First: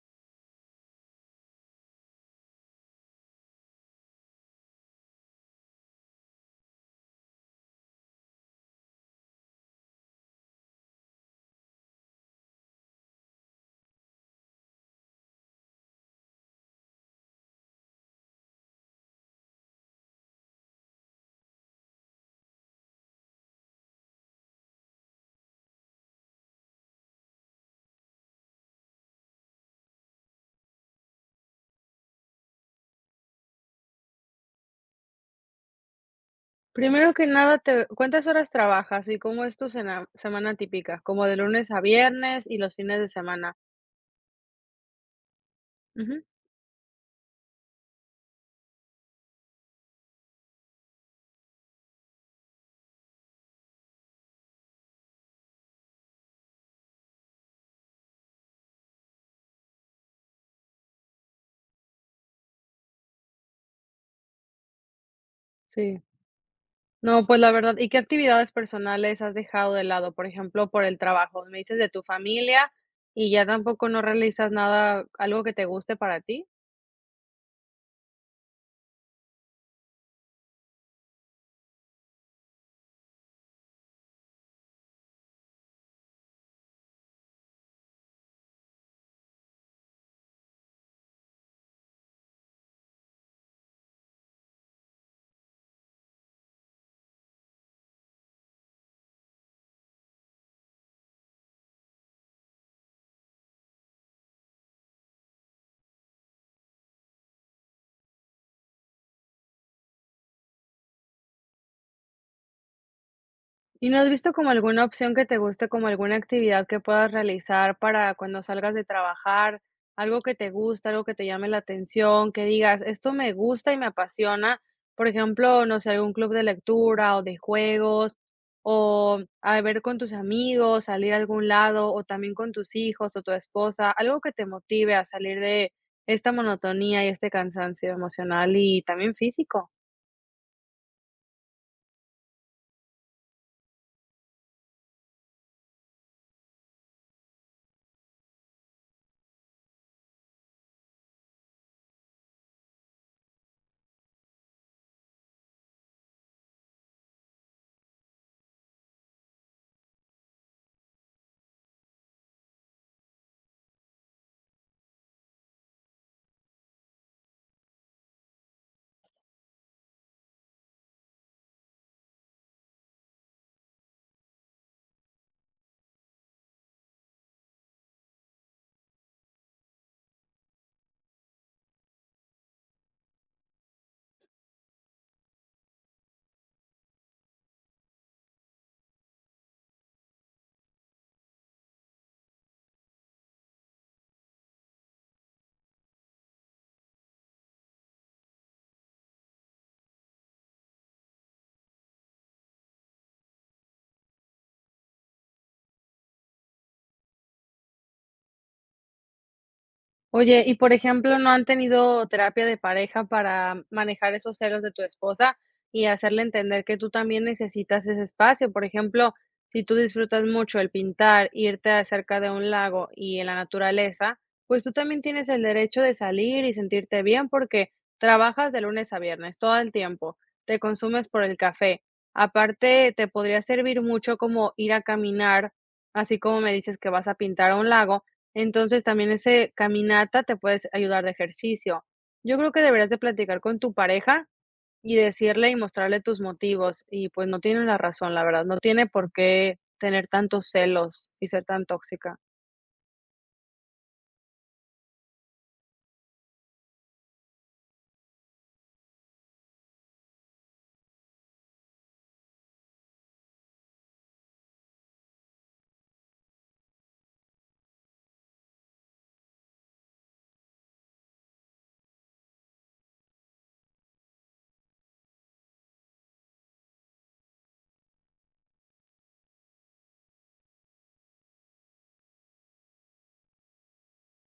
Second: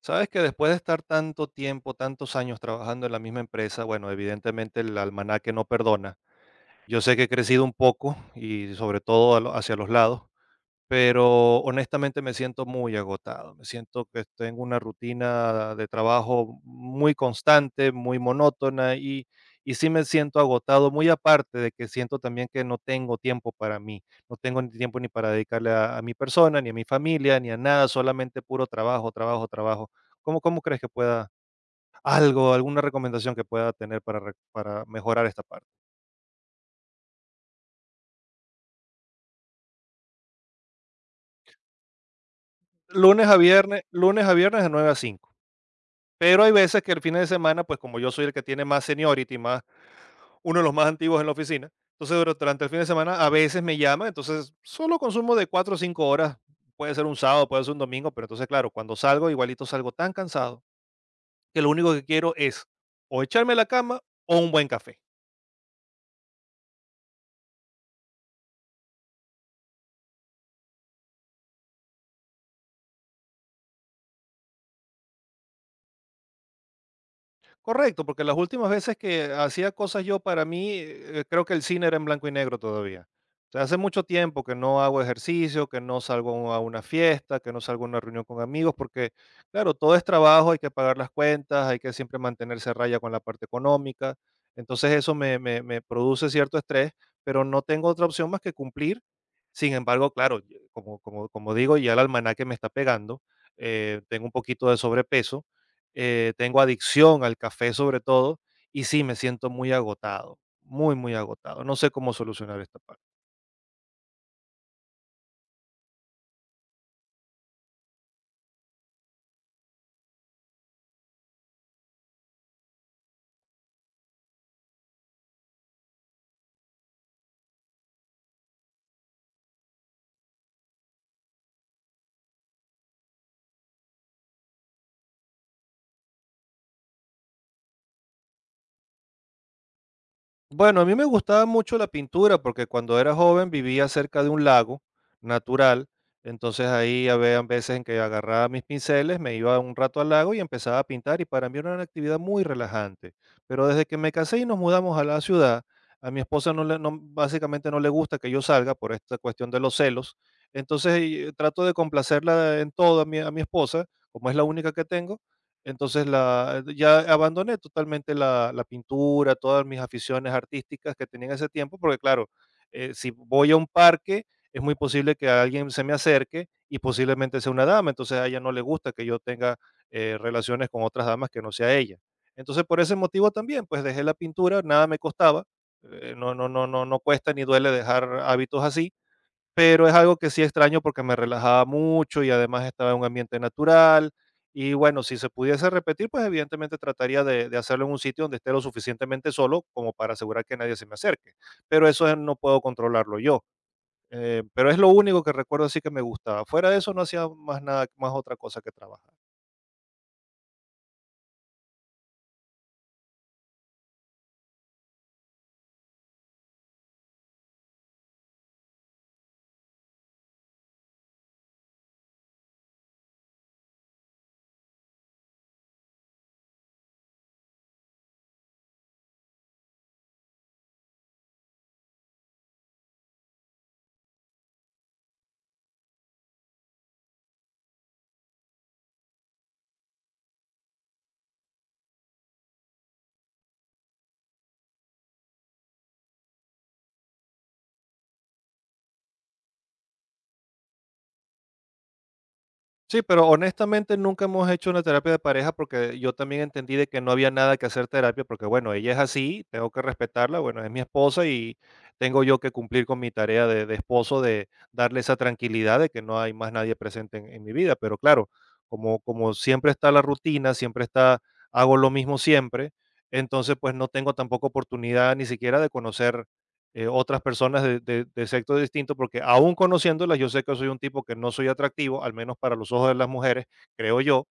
Sabes que después de estar tanto tiempo, tantos años trabajando en la misma empresa, bueno, evidentemente el almanaque no perdona. Yo sé que he crecido un poco y sobre todo hacia los lados, pero honestamente me siento muy agotado, me siento que tengo una rutina de trabajo muy constante, muy monótona y sí me siento agotado, muy aparte de que siento también que no tengo tiempo para mí, no tengo ni tiempo ni para dedicarle a mi persona, ni a mi familia, ni a nada, solamente puro trabajo, trabajo, trabajo. ¿Cómo crees que pueda algo, alguna recomendación que pueda tener para mejorar esta parte? Primero que nada, te... ¿cuántas horas trabajas y cómo es tu sena semana típica? ¿Como de lunes a viernes y los fines de semana? Lunes a viernes de 9 a 5. Ujú. Pero hay veces que el fin de semana, pues como yo soy el que tiene más seniority, más, uno de los más antiguos en la oficina, entonces durante el fin de semana a veces me llama, entonces solo consumo de 4 o 5 horas, puede ser un sábado, puede ser un domingo, pero entonces claro, cuando salgo igualito salgo tan cansado que lo único que quiero es o echarme a la cama o un buen café. Sí. No, pues la verdad, ¿y qué actividades personales has dejado de lado? Por ejemplo, por el trabajo. Me dices de tu familia y ya tampoco no realizas nada, algo que te guste para ti. Correcto, porque las últimas veces que hacía cosas yo para mí, creo que el cine era en blanco y negro todavía. O sea, hace mucho tiempo que no hago ejercicio, que no salgo a una fiesta, que no salgo a una reunión con amigos, porque claro, todo es trabajo, hay que pagar las cuentas, hay que siempre mantenerse a raya con la parte económica. Entonces me produce cierto estrés, pero no tengo otra opción más que cumplir. Sin embargo, claro, como digo, ya el almanaque me está pegando, tengo un poquito de sobrepeso, tengo adicción al café sobre todo, y sí, me siento muy agotado, muy, muy agotado. No sé cómo solucionar esta parte. ¿Y no has visto como alguna opción que te guste, como alguna actividad que puedas realizar para cuando salgas de trabajar? Algo que te gusta, algo que te llame la atención, que digas, esto me gusta y me apasiona. Por ejemplo, no sé, algún club de lectura o de juegos, o a ver con tus amigos, salir a algún lado, o también con tus hijos o tu esposa, algo que te motive a salir de esta monotonía y este cansancio emocional y también físico. Bueno, a mí me gustaba mucho la pintura porque cuando era joven vivía cerca de un lago natural, entonces ahí había veces en que agarraba mis pinceles, me iba un rato al lago y empezaba a pintar y para mí era una actividad muy relajante. Pero desde que me casé y nos mudamos a la ciudad, a mi esposa no le, no- básicamente no le gusta que yo salga por esta cuestión de los celos, trato de complacerla en todo a mi esposa, como es la única que tengo, entonces la ya abandoné totalmente la pintura, todas mis aficiones artísticas que tenía en ese tiempo, porque claro, si voy a un parque, es muy posible que alguien se me acerque y posiblemente sea una dama, entonces a ella no le gusta que yo tenga, relaciones con otras damas que no sea ella. Entonces, por ese motivo también, pues dejé la pintura, nada me costaba, no cuesta ni duele dejar hábitos así, pero es algo que sí extraño porque me relajaba mucho y además estaba en un ambiente natural. Y bueno, si se pudiese repetir, pues evidentemente trataría de hacerlo en un sitio donde esté lo suficientemente solo como para asegurar que nadie se me acerque. Pero no puedo controlarlo yo. Pero es lo único que recuerdo así que me gustaba. Fuera de eso no hacía más nada, más otra cosa que trabajar. Oye, y por ejemplo, ¿no han tenido terapia de pareja para manejar esos celos de tu esposa y hacerle entender que tú también necesitas ese espacio? Por ejemplo, si tú disfrutas mucho el pintar, irte a cerca de un lago y en la naturaleza, pues tú también tienes el derecho de salir y sentirte bien porque trabajas de lunes a viernes todo el tiempo, te consumes por el café. Aparte, te podría servir mucho como ir a caminar, así como me dices que vas a pintar a un lago, entonces también ese caminata te puedes ayudar de ejercicio. Yo creo que deberías de platicar con tu pareja y decirle y mostrarle tus motivos. Y pues no tiene la razón, la verdad, no tiene por qué tener tantos celos y ser tan tóxica. Sí, pero honestamente nunca hemos hecho una terapia de pareja porque yo también entendí de que no había nada que hacer terapia porque, bueno, ella es así, tengo que respetarla, bueno, es mi esposa y tengo yo que cumplir con mi tarea de esposo de darle esa tranquilidad de que no hay más nadie presente en mi vida. Pero claro, como siempre está la rutina, siempre está, hago lo mismo siempre, entonces pues no tengo tampoco oportunidad ni siquiera de conocer, otras personas de sexo distinto, porque aún conociéndolas, yo sé que soy un tipo que no soy atractivo, al menos para los ojos de las mujeres, creo yo.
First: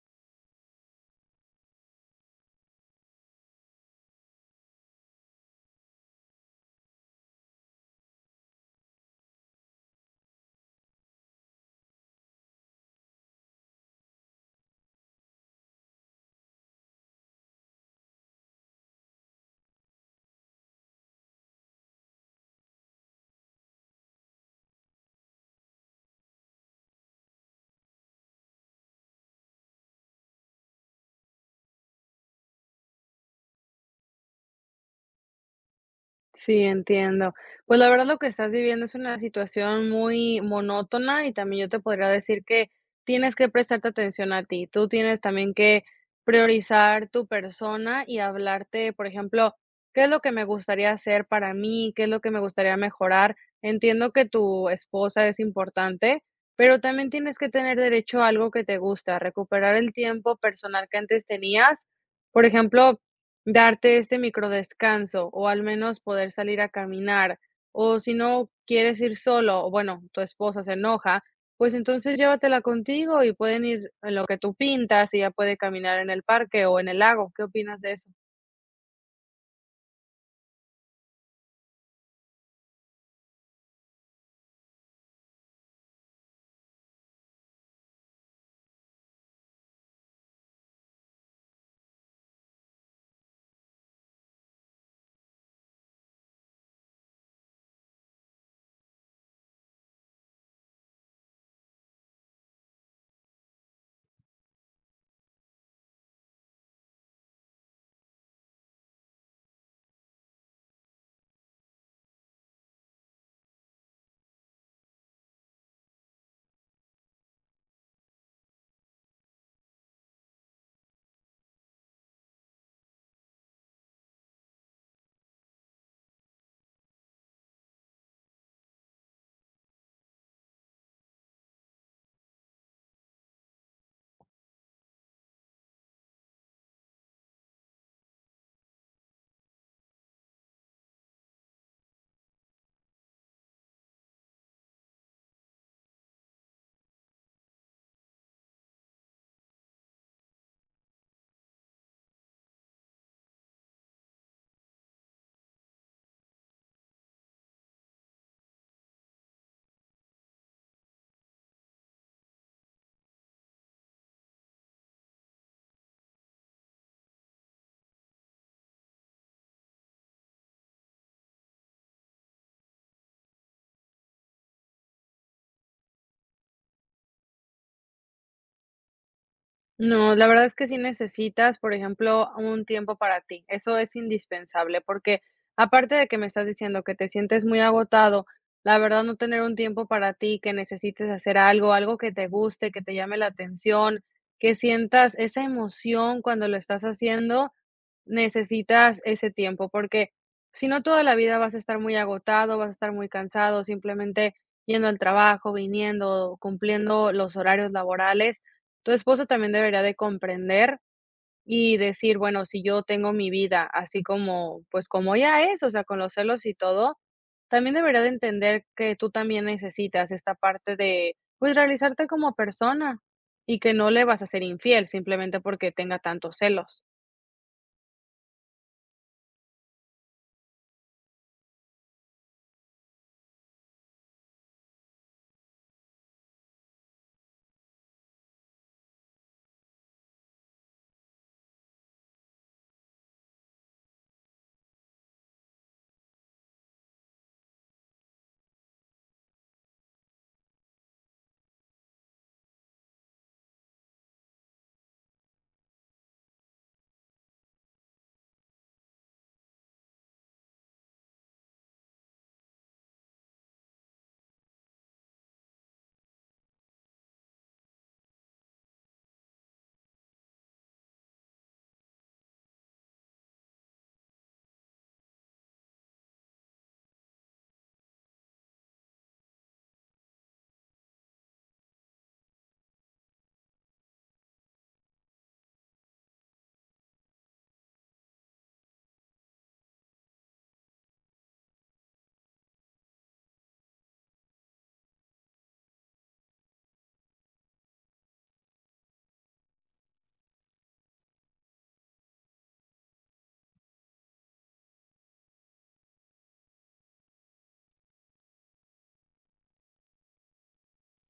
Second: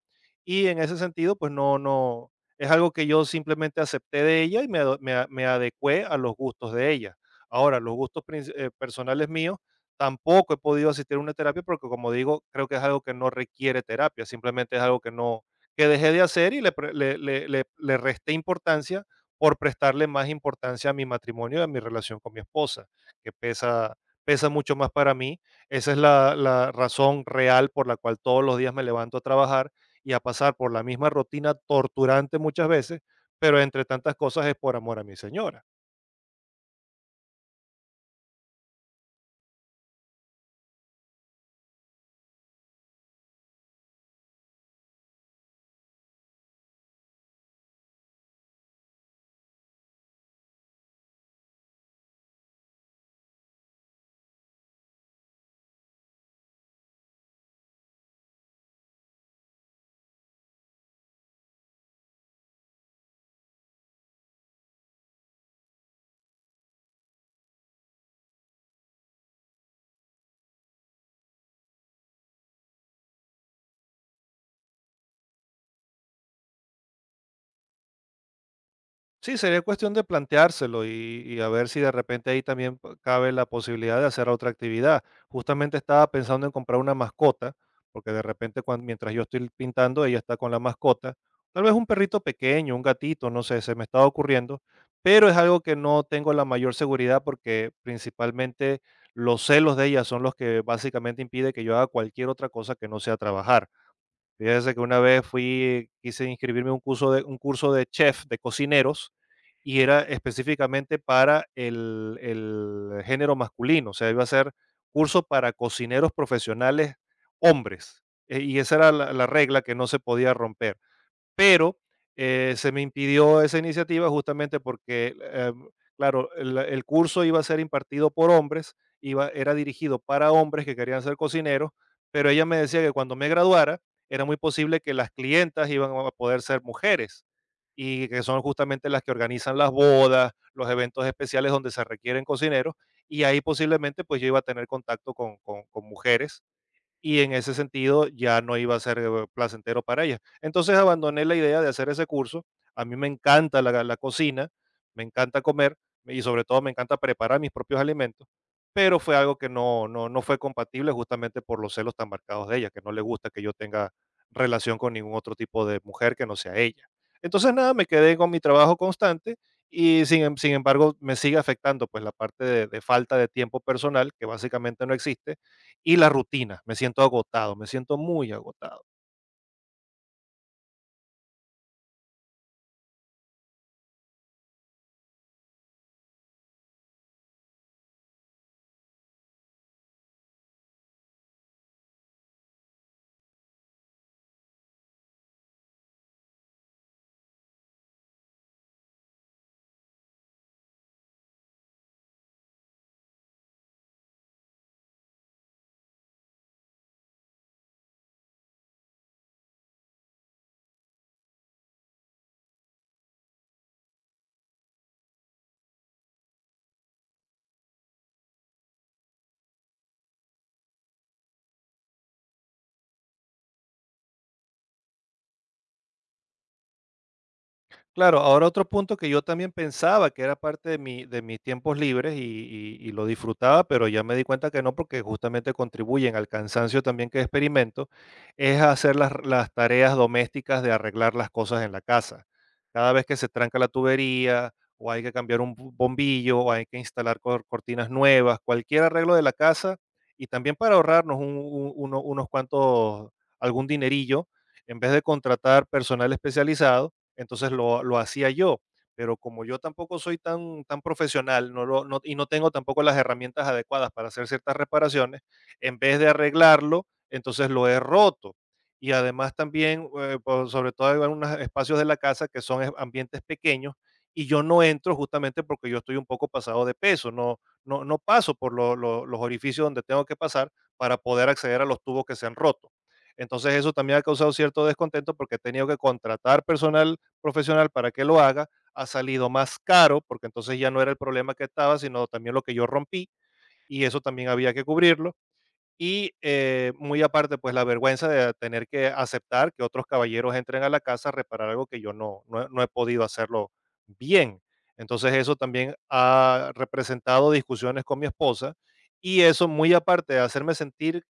Y en ese sentido, pues no, no, es algo que yo simplemente acepté de ella y me adecué a los gustos de ella. Ahora, personales míos, tampoco he podido asistir a una terapia porque, como digo, creo que es algo que no requiere terapia, simplemente es algo que no que dejé de hacer y le, pre- le, le le- le resté importancia por prestarle más importancia a mi matrimonio y a mi relación con mi esposa, que pesa, pesa mucho más para mí. Esa es la razón real por la cual todos los días me levanto a trabajar y a pasar por la misma rutina torturante muchas veces, pero entre tantas cosas es por amor a mi señora. Sí, entiendo. Pues la verdad lo que estás viviendo es una situación muy monótona y también yo te podría decir que tienes que prestarte atención a ti. Tú tienes también que priorizar tu persona y hablarte, por ejemplo, ¿qué es lo que me gustaría hacer para mí? ¿Qué es lo que me gustaría mejorar? Entiendo que tu esposa es importante, pero también tienes que tener derecho a algo que te gusta, recuperar el tiempo personal que antes tenías. Por ejemplo, darte este micro descanso o al menos poder salir a caminar, o si no quieres ir solo, o bueno, tu esposa se enoja, pues entonces llévatela contigo y pueden ir en lo que tú pintas y ya puede caminar en el parque o en el lago. ¿Qué opinas de eso? Sí, sería cuestión de planteárselo y a ver si de repente ahí también cabe la posibilidad de hacer otra actividad. Justamente estaba pensando en comprar una mascota, porque de repente mientras yo estoy pintando, ella está con la mascota. Tal vez un perrito pequeño, un gatito, no sé, se me está ocurriendo, pero es algo que no tengo la mayor seguridad porque principalmente los celos de ella son los que básicamente impide que yo haga cualquier otra cosa que no sea trabajar. Fíjese que una vez fui quise inscribirme a un curso de chef, de cocineros, y era específicamente para el género masculino, o sea, iba a ser curso para cocineros profesionales hombres, y esa era la regla que no se podía romper, pero se me impidió esa iniciativa justamente porque, claro, el curso iba a ser impartido por hombres, era dirigido para hombres que querían ser cocineros, pero ella me decía que cuando me graduara era muy posible que las clientas iban a poder ser mujeres y que son justamente las que organizan las bodas, los eventos especiales donde se requieren cocineros, y ahí posiblemente pues yo iba a tener contacto con mujeres y en ese sentido ya no iba a ser, placentero para ella. Entonces abandoné la idea de hacer ese curso. A mí me encanta la cocina, me encanta comer y sobre todo me encanta preparar mis propios alimentos, pero fue algo que no fue compatible justamente por los celos tan marcados de ella, que no le gusta que yo tenga relación con ningún otro tipo de mujer que no sea ella. Entonces nada, me quedé con mi trabajo constante y sin embargo me sigue afectando pues la parte de falta de tiempo personal, que básicamente no existe, y la rutina. Me siento agotado, me siento muy agotado. No, la verdad es que sí necesitas, por ejemplo, un tiempo para ti. Eso es indispensable, porque aparte de que me estás diciendo que te sientes muy agotado, la verdad no tener un tiempo para ti, que necesites hacer algo, algo que te guste, que te llame la atención, que sientas esa emoción cuando lo estás haciendo, necesitas ese tiempo, porque si no toda la vida vas a estar muy agotado, vas a estar muy cansado, simplemente yendo al trabajo, viniendo, cumpliendo los horarios laborales. Tu esposo también debería de comprender y decir, bueno, si yo tengo mi vida así como, pues como ya es, o sea, con los celos y todo, también debería de entender que tú también necesitas esta parte de, pues, realizarte como persona y que no le vas a ser infiel simplemente porque tenga tantos celos. Claro, ahora otro punto que yo también pensaba que era parte de mis tiempos libres y lo disfrutaba, pero ya me di cuenta que no, porque justamente contribuyen al cansancio también que experimento, es hacer las tareas domésticas de arreglar las cosas en la casa. Cada vez que se tranca la tubería o hay que cambiar un bombillo o hay que instalar cortinas nuevas, cualquier arreglo de la casa, y también para ahorrarnos unos cuantos, algún dinerillo, en vez de contratar personal especializado, entonces lo hacía yo, pero como yo tampoco soy tan profesional y no tengo tampoco las herramientas adecuadas para hacer ciertas reparaciones, en vez de arreglarlo, entonces lo he roto. Y además también, sobre todo hay algunos espacios de la casa que son, ambientes pequeños, y yo no entro justamente porque yo estoy un poco pasado de peso, no, no, no paso por los orificios donde tengo que pasar para poder acceder a los tubos que se han roto. Entonces eso también ha causado cierto descontento porque he tenido que contratar personal profesional para que lo haga, ha salido más caro, porque entonces ya no era el problema que estaba, sino también lo que yo rompí, y eso también había que cubrirlo. Y muy aparte, pues la vergüenza de tener que aceptar que otros caballeros entren a la casa a reparar algo que yo no, no, he no he podido hacerlo bien. Entonces eso también ha representado discusiones con mi esposa y eso, muy aparte de hacerme sentir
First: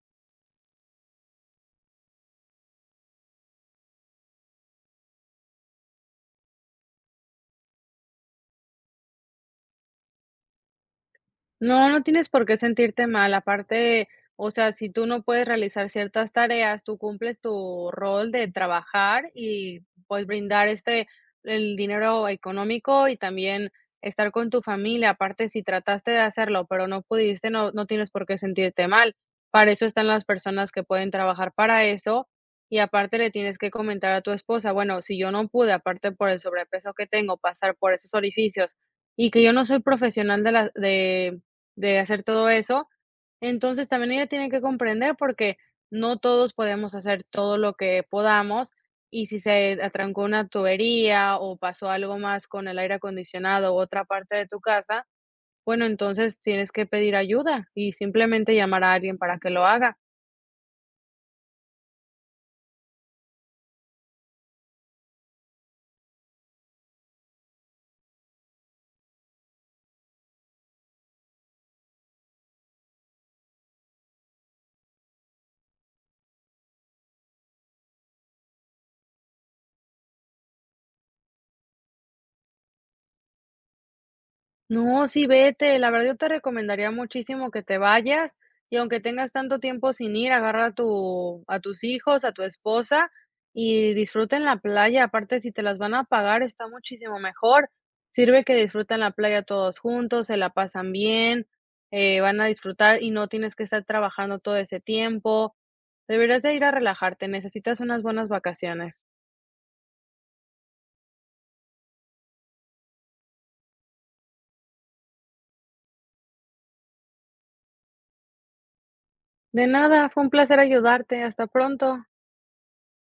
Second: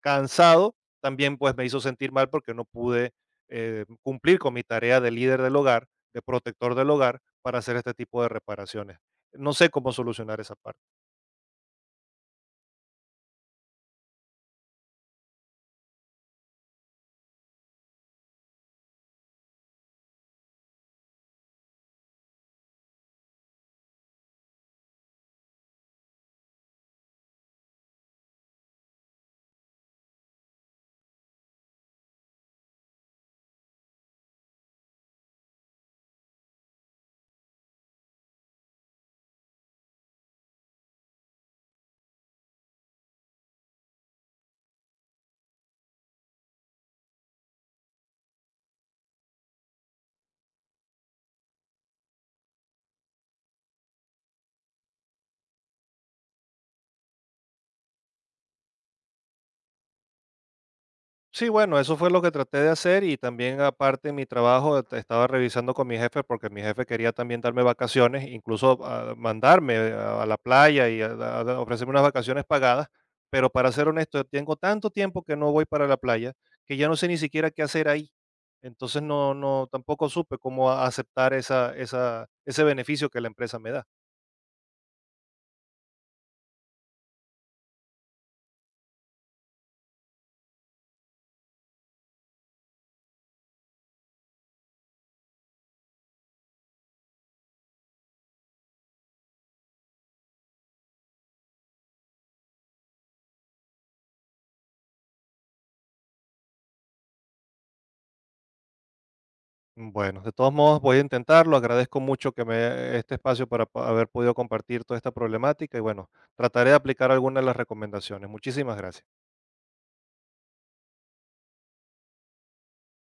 cansado, también pues me hizo sentir mal porque no pude, cumplir con mi tarea de líder del hogar, de protector del hogar, para hacer este tipo de reparaciones. No sé cómo solucionar esa parte. No, no tienes por qué sentirte mal. Aparte, o sea, si tú no puedes realizar ciertas tareas, tú cumples tu rol de trabajar y pues brindar este el dinero económico y también estar con tu familia. Aparte, si trataste de hacerlo, pero no pudiste, no, no tienes por qué sentirte mal. Para eso están las personas que pueden trabajar para eso. Y aparte le tienes que comentar a tu esposa, bueno, si yo no pude, aparte por el sobrepeso que tengo, pasar por esos orificios y que yo no soy profesional de la, de hacer todo eso. Entonces, también ella tiene que comprender porque no todos podemos hacer todo lo que podamos y si se atrancó una tubería o pasó algo más con el aire acondicionado u otra parte de tu casa, bueno, entonces tienes que pedir ayuda y simplemente llamar a alguien para que lo haga. Sí, bueno, eso fue lo que traté de hacer y también aparte en mi trabajo estaba revisando con mi jefe porque mi jefe quería también darme vacaciones, incluso, mandarme, a la playa y a ofrecerme unas vacaciones pagadas, pero para ser honesto, tengo tanto tiempo que no voy para la playa que ya no sé ni siquiera qué hacer ahí. Entonces no, no, tampoco supe cómo aceptar ese beneficio que la empresa me da. No, sí, vete. La verdad, yo te recomendaría muchísimo que te vayas y aunque tengas tanto tiempo sin ir, agarra a tu a tus hijos, a tu esposa y disfruten la playa. Aparte, si te las van a pagar, está muchísimo mejor. Sirve que disfruten la playa todos juntos, se la pasan bien, van a disfrutar y no tienes que estar trabajando todo ese tiempo. Deberías de ir a relajarte, necesitas unas buenas vacaciones. Bueno, de todos modos voy a intentarlo. Agradezco mucho que me este espacio para haber podido compartir toda esta problemática y bueno, trataré de aplicar algunas de las recomendaciones. Muchísimas gracias. De nada, fue un placer ayudarte. Hasta pronto.